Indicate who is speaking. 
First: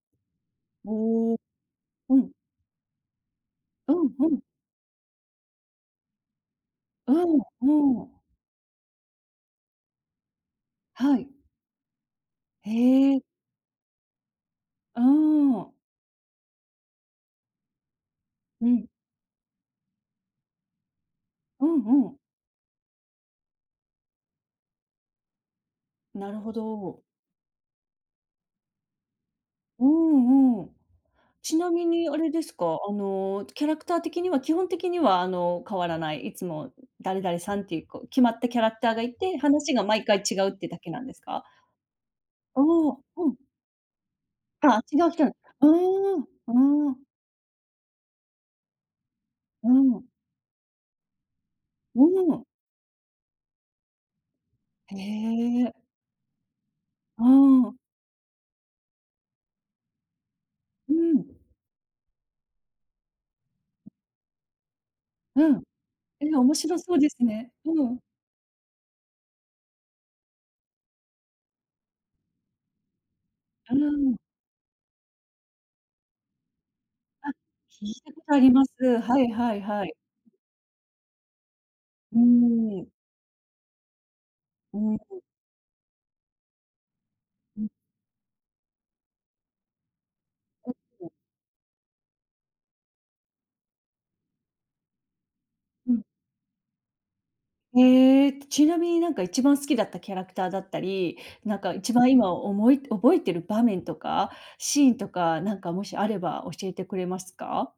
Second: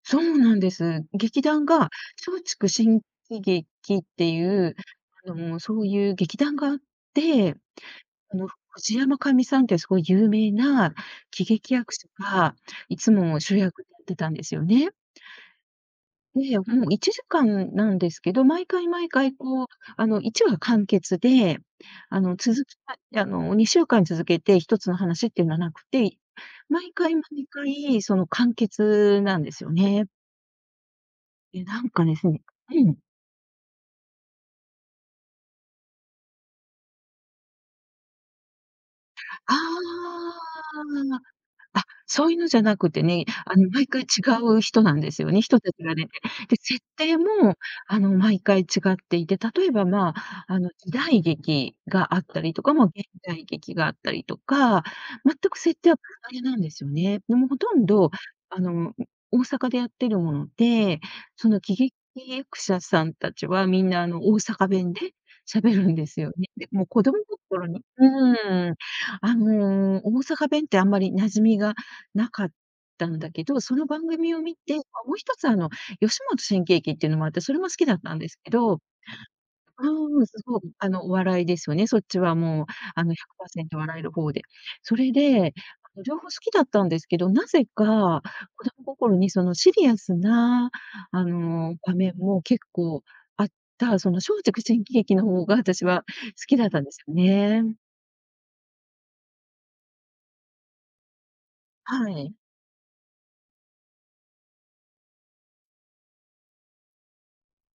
Speaker 1: そうなんです。
Speaker 2: おお。
Speaker 1: 劇団が
Speaker 2: うん。
Speaker 1: 松竹新喜
Speaker 2: う
Speaker 1: 劇っ
Speaker 2: んう
Speaker 1: て
Speaker 2: ん。
Speaker 1: いう、あの、そういう劇団があっ
Speaker 2: うーんう
Speaker 1: て、
Speaker 2: ーん。
Speaker 1: あの、藤山寛美さんって、すごい有名な
Speaker 2: はい。
Speaker 1: 喜劇役者が、
Speaker 2: へ
Speaker 1: いつ
Speaker 2: え。
Speaker 1: も主役やってたんですよね。
Speaker 2: うーん。
Speaker 1: で、もう、1時間なんですけど、
Speaker 2: う
Speaker 1: 毎
Speaker 2: ん。
Speaker 1: 回毎回、こう、あの、1話完結で、
Speaker 2: うんうん。
Speaker 1: あの、続き、あの、2週間続けて1つの話っていうのはなくて、
Speaker 2: なるほ
Speaker 1: 毎
Speaker 2: ど。
Speaker 1: 回毎回、その、完結なんですよ
Speaker 2: うー
Speaker 1: ね。
Speaker 2: ん、うん。ち
Speaker 1: え、
Speaker 2: な
Speaker 1: な
Speaker 2: み
Speaker 1: んか
Speaker 2: に、
Speaker 1: で
Speaker 2: あ
Speaker 1: す
Speaker 2: れで
Speaker 1: ね
Speaker 2: すか。あ
Speaker 1: うん。
Speaker 2: の、キャラクター的には、基本的には、あの、変わらない、いつも誰々さんっていう、こ、決まったキャラクターがいて、
Speaker 1: ああ。
Speaker 2: 話が毎回違うってだけなんですか？
Speaker 1: あ、そういうのじゃな
Speaker 2: お
Speaker 1: く
Speaker 2: お、
Speaker 1: てね、
Speaker 2: うん。
Speaker 1: あの、毎回違う
Speaker 2: あ
Speaker 1: 人
Speaker 2: あ、
Speaker 1: なん
Speaker 2: 違
Speaker 1: で
Speaker 2: う
Speaker 1: す
Speaker 2: 人
Speaker 1: よ
Speaker 2: な
Speaker 1: ね、人
Speaker 2: う
Speaker 1: たちがね。
Speaker 2: ーん
Speaker 1: で、設
Speaker 2: うーん。
Speaker 1: 定も、あの、毎回違っていて、例
Speaker 2: う
Speaker 1: えば、
Speaker 2: ん。
Speaker 1: まあ、あの、時代劇
Speaker 2: う
Speaker 1: があっ
Speaker 2: ー
Speaker 1: た
Speaker 2: ん。
Speaker 1: りとか、ま、現代劇があったりとか、
Speaker 2: へ
Speaker 1: 全く
Speaker 2: え。
Speaker 1: 設定は なんですよね。
Speaker 2: う
Speaker 1: でも、ほ
Speaker 2: ー
Speaker 1: と
Speaker 2: ん。
Speaker 1: んど、あの、ん、大阪でやってるもの
Speaker 2: うー
Speaker 1: で、
Speaker 2: ん。
Speaker 1: その喜劇役者さん達はみんな、あの、大阪弁で
Speaker 2: うん。
Speaker 1: 喋るんです
Speaker 2: え、
Speaker 1: よね。
Speaker 2: 面
Speaker 1: で
Speaker 2: 白
Speaker 1: も
Speaker 2: そう
Speaker 1: 子
Speaker 2: で
Speaker 1: 供
Speaker 2: すね。
Speaker 1: 心に
Speaker 2: うん。
Speaker 1: うーん、あの、大阪弁って、あんまり馴染みが無かったんだけど、
Speaker 2: う
Speaker 1: そ
Speaker 2: ー
Speaker 1: の番
Speaker 2: ん。
Speaker 1: 組を見てあ、もう、1つ、あの、吉本新喜劇っていうのもあ
Speaker 2: あ、
Speaker 1: って、それも好き
Speaker 2: 聞い
Speaker 1: だっ
Speaker 2: た
Speaker 1: たん
Speaker 2: こ
Speaker 1: で
Speaker 2: と
Speaker 1: す
Speaker 2: あ
Speaker 1: け
Speaker 2: ります。
Speaker 1: どう
Speaker 2: はいはいはい。
Speaker 1: ーん、そそう、ん、あの、お笑いですよね、そっ
Speaker 2: うー
Speaker 1: ちは、もう、
Speaker 2: ん。
Speaker 1: あの、100%笑える方で。
Speaker 2: うー
Speaker 1: それ
Speaker 2: ん。
Speaker 1: で、あの、両方好きだったんですけど、何
Speaker 2: うん。
Speaker 1: 故か子供心に、その、シリアスな、あの、場面も結構あった、その、松竹新喜劇の方が私
Speaker 2: うん。
Speaker 1: は好きだったんですよね。
Speaker 2: ええ。ちなみに、なんか、一番好きだったキャラクターだったり、なんか、一
Speaker 1: は
Speaker 2: 番今、
Speaker 1: い。
Speaker 2: 思い覚えてる場面とか、シーンとか、なんか、もしあれば教えてくれますか？